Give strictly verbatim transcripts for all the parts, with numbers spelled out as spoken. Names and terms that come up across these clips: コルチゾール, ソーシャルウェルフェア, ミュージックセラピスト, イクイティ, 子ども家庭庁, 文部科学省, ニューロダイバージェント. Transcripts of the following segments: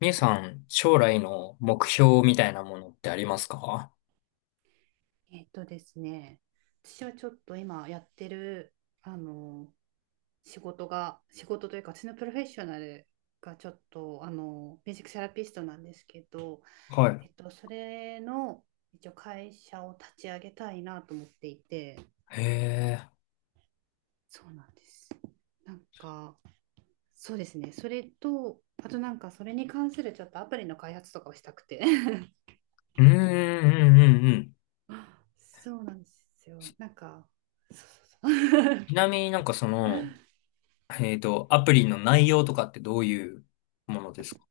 みゆさん、将来の目標みたいなものってありますか？えっとですね、私はちょっと今やってる、あの、仕事が、仕事というか、私のプロフェッショナルがちょっと、あの、ミュージックセラピストなんですけど、はえっと、それの、一応会社を立ち上げたいなと思っていて、い。へえ。そうなんです。なんか、そうですね、それと、あとなんか、それに関するちょっとアプリの開発とかをしたくて。うん、うん、うん、うん。そうなんですよ。なんか、そうそうそう。ちなみになんかその、えっと、アプリの内容とかってどういうものですか？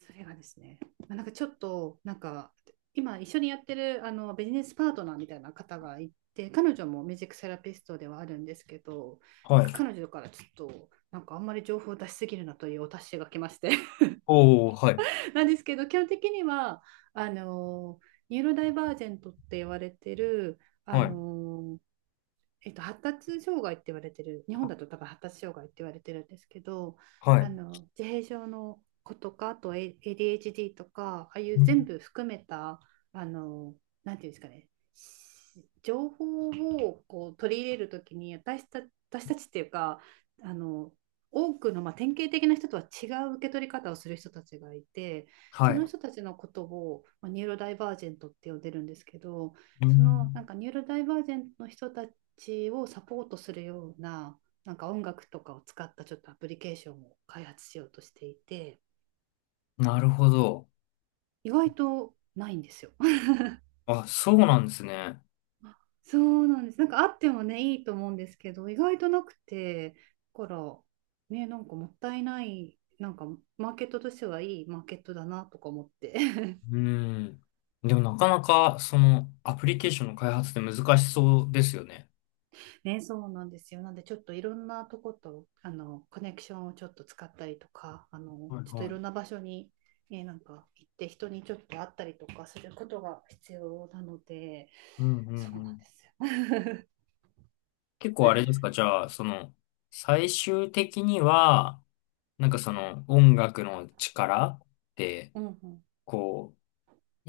それがですね、まあ、なんかちょっとなんか今一緒にやってるあのビジネスパートナーみたいな方がいて、彼女もミュージックセラピストではあるんですけど、なはんかい。彼女からちょっとなんかあんまり情報を出しすぎるなというお達しが来まして、 おー、はい、なんですけど基本的にはあのニューロダイバージェントって言われてる、あはい、のえっと、発達障害って言われてる、日本だと多分発達障害って言われてるんですけど、はあい。の自閉症の子とか、あと エーディーエイチディー とか、ああいううん。全部含めた、あの、なんていうんですかね、情報をこう取り入れるときに私た、私たちっていうか、あの、多くの、まあ、典型的な人とは違う受け取り方をする人たちがいて、はそい。の人たちのことを、まあ、ニューロダイバージェントって呼んでるんですけど、うそのなん。んかニューロダイバージェントの人たちちをサポートするような、なんか音楽とかを使ったちょっとアプリケーションを開発しようとしていて、なるほど。意外とないんですよ。あ、そうなんですね。そうなんです。なんかあってもね、いいと思うんですけど、意外となくて、だから、ね、なんかもったいない、なんかマーケットとしてはいいマーケットだなとか思って。 うん。でもなかなか、その、アプリケーションの開発って難しそうですよね。ね、そうなんですよ。なんで、ちょっといろんなとこと、あの、コネクションをちょっと使ったりとか、あの、はい。ちょっといはろい。んな場所に、えーなんか行って、人にちょっと会ったりとかすることが必要なので、うんそうなんうん。ですよ。結構あれですか？じゃあ、その、最終的には、なんかその 音楽の力って、うんうん、こう、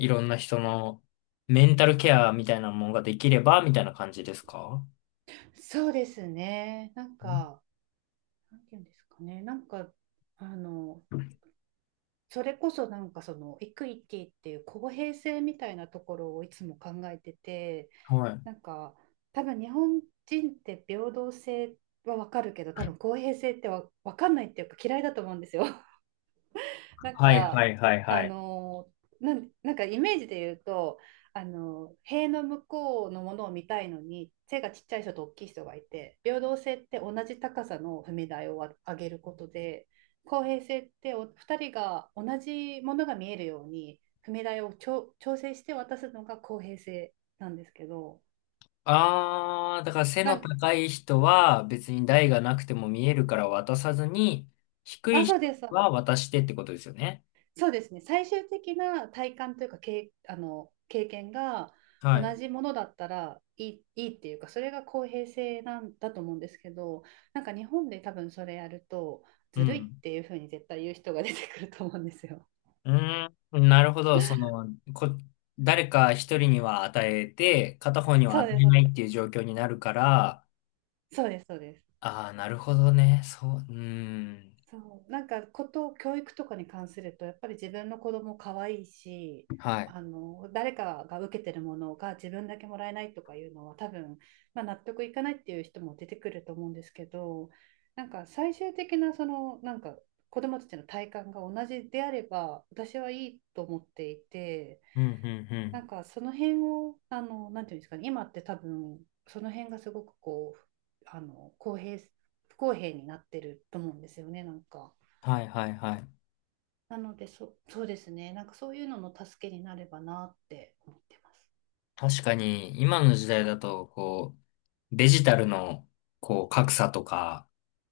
いろんな人のメンタルケアみたいなものができれば、みたいな感じですか？そうですね。なんん。か、なんていうんですかね。なんか、あの、それこそなんかそのイクイティっていう公平性みたいなところをいつも考えてて、はい。なんか多分日本人って平等性はわかるけど、多分公平性ってわ、かんないっていうか嫌いだと思うんですよ。なんはいかはいはいあはい。のーなん、なんかイメージで言うと、あのー塀の向こうのものを見たいのに背がちっちゃい人と大きい人がいて、平等性って同じ高さの踏み台をわ上げることで、公平性ってお二人が同じものが見えるように踏み台をちょ調整して渡すのが公平性なんですけど、あー、だから背なのん高い人は別に台がなくても見えるから渡さずに、低あ、いそ人うです、そうではす。渡してってことですよね。そうですね。最終的な体感というか、経あの、経験がは同い。じものだったら、いい、いいっていうか、それが公平性なんだと思うんですけど、なんか日本で多分それやると、うずるいっん。ていうふうに絶対言う人が出てくると思うんですよ。うーん、なるほど。その、こ、誰か一人には与えて、片方にはそ与うです、えそうないでっす。ていう状況になるから。そうです、そうです。ああ、なるほどね。そう、うーん。そう、なんかこと教育とかに関するとやっぱり自分の子供可愛いし、はい。あの誰かが受けてるものが自分だけもらえないとかいうのは多分、まあ、納得いかないっていう人も出てくると思うんですけど、なんか最終的なそのなんか子供たちの体感が同じであれば私はいいと思っていて、うん、うん、うなん。んかその辺をあのなんていうんですかね、今って多分その辺がすごくこうあの公平不公平になってると思うんですよね、なんか。はい、はい、はい。なのでそ、そうですね、なんかそういうのの助けになればなって思ってます。確かに、今の時代だと、こう、デジタルの、こう、格差とか、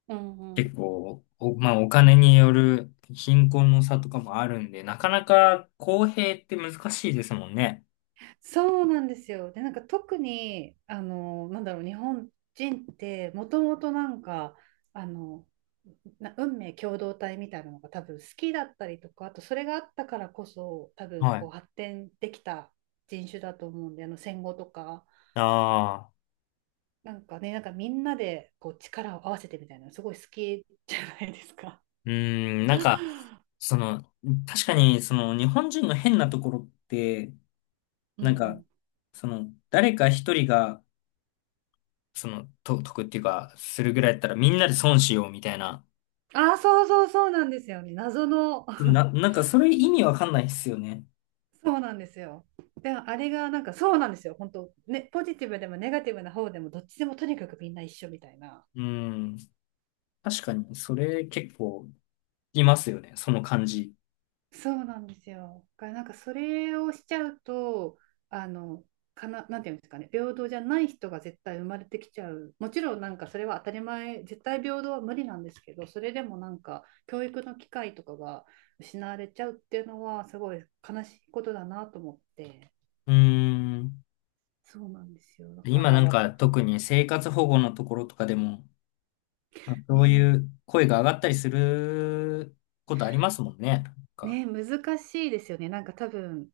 うんうん、結構、お、まあ、お金による貧困の差とかもあるんで、なかなか公平って難しいですもんね。そうなんですよ。で、なんか特に、あの、なんだろう、日本人ってもともとなんか、あの、な運命共同体みたいなのが多分好きだったりとか、あとそれがあったからこそ多分はい。こう発展できた人種だと思うんで、あの戦後とか、ああ。なんかね、なんかみんなでこう力を合わせてみたいなのすごい好きじゃないですか。うーん、なんか、その、確かに、その、日本人の変なところって、うんうなんか、ん、その、誰か一人が、その、と、得っていうか、するぐらいだったら、みんなで損しようみたいな。ああ、そうそうそうなんですよね。謎の。 な、なんか、それ意味わかんないっすよね。そうなんですよ。で、あれがなんかそうなんですよ。本当ね、ポジティブでもネガティブな方でもどっちでもとにかくみんな一緒みたいな。うーん、確かに、それ結構、いますよね、その感じ。そうなんですよ。だからなんかそれをしちゃうと、あの、かな、なんていうんですかね、平等じゃない人が絶対生まれてきちゃう。もちろんなんかそれは当たり前、絶対平等は無理なんですけど、それでもなんか教育の機会とかが失われちゃうっていうのはすごい悲しいことだなと思って。うーん、そうなんですよ。だか今なんらか、特に生活保護のところとかでも、まあ、そうね、いう声が上がったりすることありますもんね。なんか、ね、難しいですよね。なんか多分、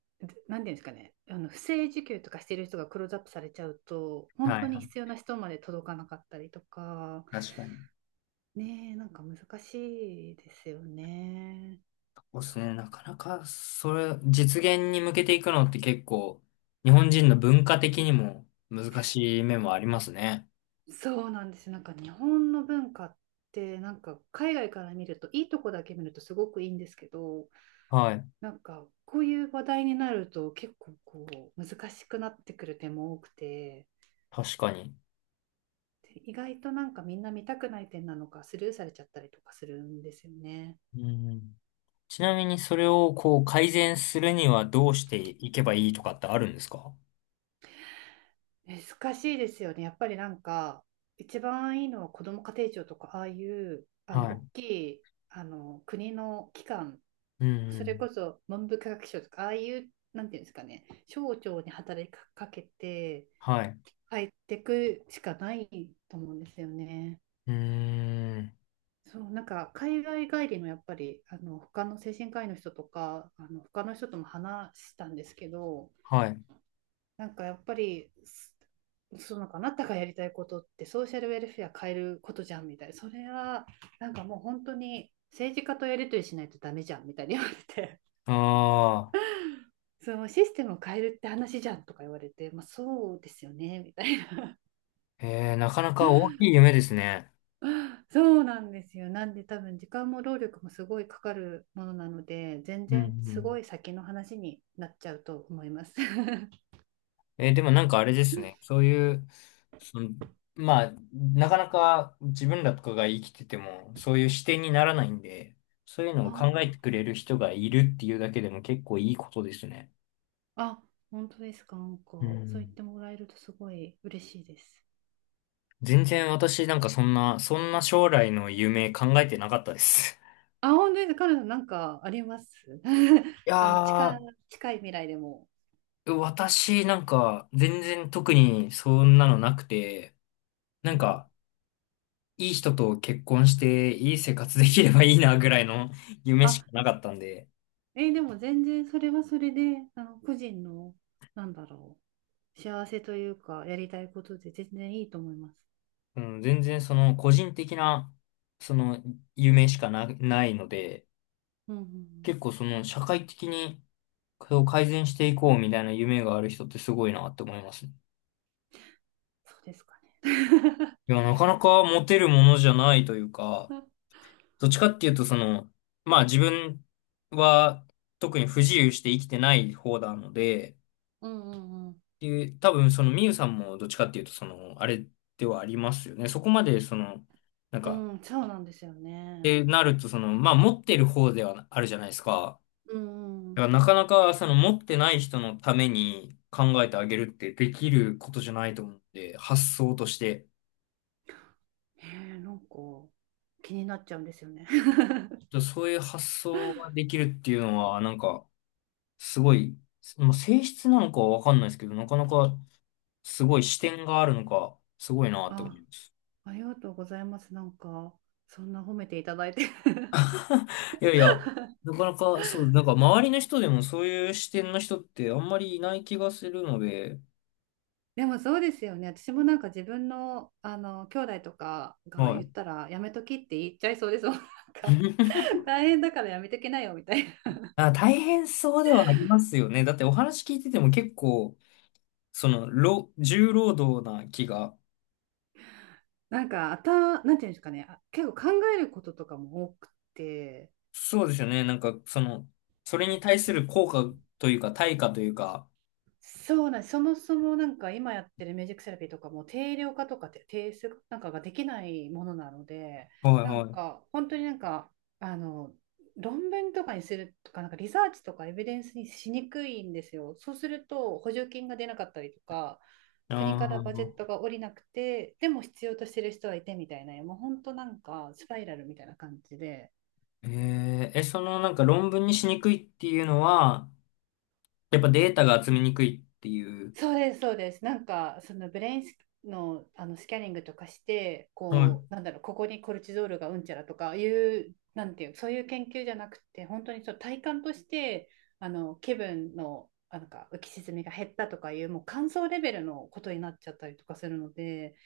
なんていうんですかね、あの不正受給とかしてる人がクローズアップされちゃうと、は本当いはに必い。要な人まで届かなかったりとか、確かに。ね、なんか難しいですよね。そうでそすね。なうかなか、それ、実現に向けていくのって結構、日本人の文化的にも難しい面もありますね。そう、なんですよ。なんか日本の文化ってなんか海外から見るといいとこだけ見るとすごくいいんですけど、はい。なんかこういう話題になると結構こう難しくなってくる点も多くて、確かに。意外となんかみんな見たくない点なのかスルーされちゃったりとかするんですよね。うん。ちなみに、それをこう、改善するにはどうしていけばいいとかってあるんですか？難しいですよね。やっぱりなんか一番いいのは、子ども家庭庁とかああいうあはのい。大きいあの国の機関、うんうそれん。こそ文部科学省とかああいう、なんていうんですかね、省庁に働きかけてはい。入ってくしかないと思うんですよね。うーん。そう、なんか海外帰りのやっぱりあの他の精神科医の人とかあの他の人とも話したんですけど、はい。なんかやっぱりすそのかあなたがやりたいことってソーシャルウェルフェア変えることじゃんみたいな、それはなんかもう本当に政治家とやり取りしないとダメじゃんみたいに言われて。 ああ。そのシステムを変えるって話じゃんとか言われて、まあ、そうですよねみたいな。 えー、なかなか大きい夢ですね。そうなんですよ。なんで多分時間も労力もすごいかかるものなので、全うんう然すごん。い先の話になっちゃうと思います。えーでもなんかあれですね。そういう、その、まあ、なかなか自分らとかが生きてても、そういう視点にならないんで、そういうのをあ考えてくれる人がいるっていうだけでも結構いいことですね。あ、あ、本当ですか。なんうか、そう言っん。てもらえるとすごい嬉しいです。全然私なんかそんな、そんな将来の夢考えてなかったです。あ、本当です。カナダなんかあります。 い あの、近やい、近い未来でも。ー、私なんか全然特にそんなのなくて、うなんん、かいい人と結婚していい生活できればいいなぐらいの 夢あ、しかなかったんで、えーでも全然それはそれで、あの、個人の、なんだろう、幸せというか、やりたいことで全然いいと思います。うん、全然その個人的な、その夢しかな、ないので、うんうんうん、結構その社会的にこれを改善していこうみたいな夢がある人ってすごいなって思いますね。そうですかね。いや、なかなか持てるものじゃないというか、うんどっちかっていうとその、まあ自分は特に不自由して生きてない方なので、っうんうん。ていう多分そのみゆさんもどっちかっていうとその、あれではありますよね。そこまでその、なんうか、ん、そうなんですよっね。てなるとその、まあ持ってる方ではあるじゃないですか。うんうだかん。らなかなかその持ってない人のために考えてあげるってできることじゃないと思うんで、発想として。ねえ、なんか気になっちゃうんですよね。そういう発想ができるっていうのは、なんか、すごい、まあ、性質なのかはわかんないですけど、なかなかすごい視点があるのか、すごいなって思あ、います。ありがとうございます。なんかそんな褒めていただいて。いやいや、なかなか、そう、なんか周りの人でもそういう視点の人ってあんまりいない気がするので。でもそうですよね。私もなんか自分のあの兄弟とかがは言い。ったらやめときって言っちゃいそうですもん。なんか、 大変だからやめときなよみたいな。あ、大変そうではありますよね。だってお話聞いてても結構、その、労重労働な気が。なんかあた、なんていうんですかね。あ結構考えることとかも多くて。そうですよね。なんか、その、それに対する効果というか、対価というか。そうなんです、そもそもなんか今やってるミュージックセラピーとかも定量化とかて定数なんかができないものなので、はいなんはい。か本当になんかあの論文とかにするとか、なんかリサーチとかエビデンスにしにくいんですよ。そうすると補助金が出なかったりとか、あ国からバジェットあ、が下りなくて、でも必要としてる人はいてみたいな、もう本当なんかスパイラルみたいな感じで。えええ、そのなんか論文にしにくいっていうのは、やっぱデータが集めにくいっていう。そうです、そうです。なんか、そのブレインスの、あのスキャニングとかして、はい。こう、なんだろう、ここにコルチゾールがうんちゃらとかいう、なんていう、そういう研究じゃなくて、本当にそう体感として、あの気分の、あなんか浮き沈みが減ったとかいう、もう感想レベルのことになっちゃったりとかするので、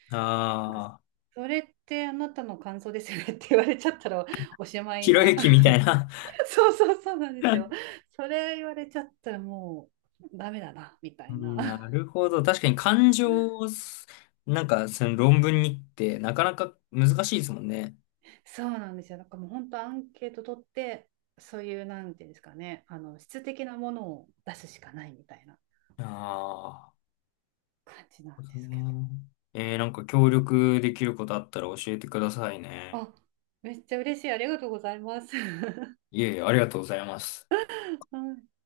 なんか、ああ、それってあなたの感想ですよねって言われちゃったらおしまいひろな。ゆきみた いな。そうそうそう、なんですよ。それ言われちゃったらもうダメだな、みたういな。ん。なるほど。確かに感情をす、なんかその論文にってなかなか難しいですもんね。そうなんですよ。なんかもう本当アンケート取って、そういう、なんていうんですかね、あの、質的なものを出すしかないみたいなああ。感じなんですけえー、なんか協力できることあったら教えてくださいど。ね。あ、めっちゃ嬉しい。ありがとうございます。いえいえ、ありがとうございます。あ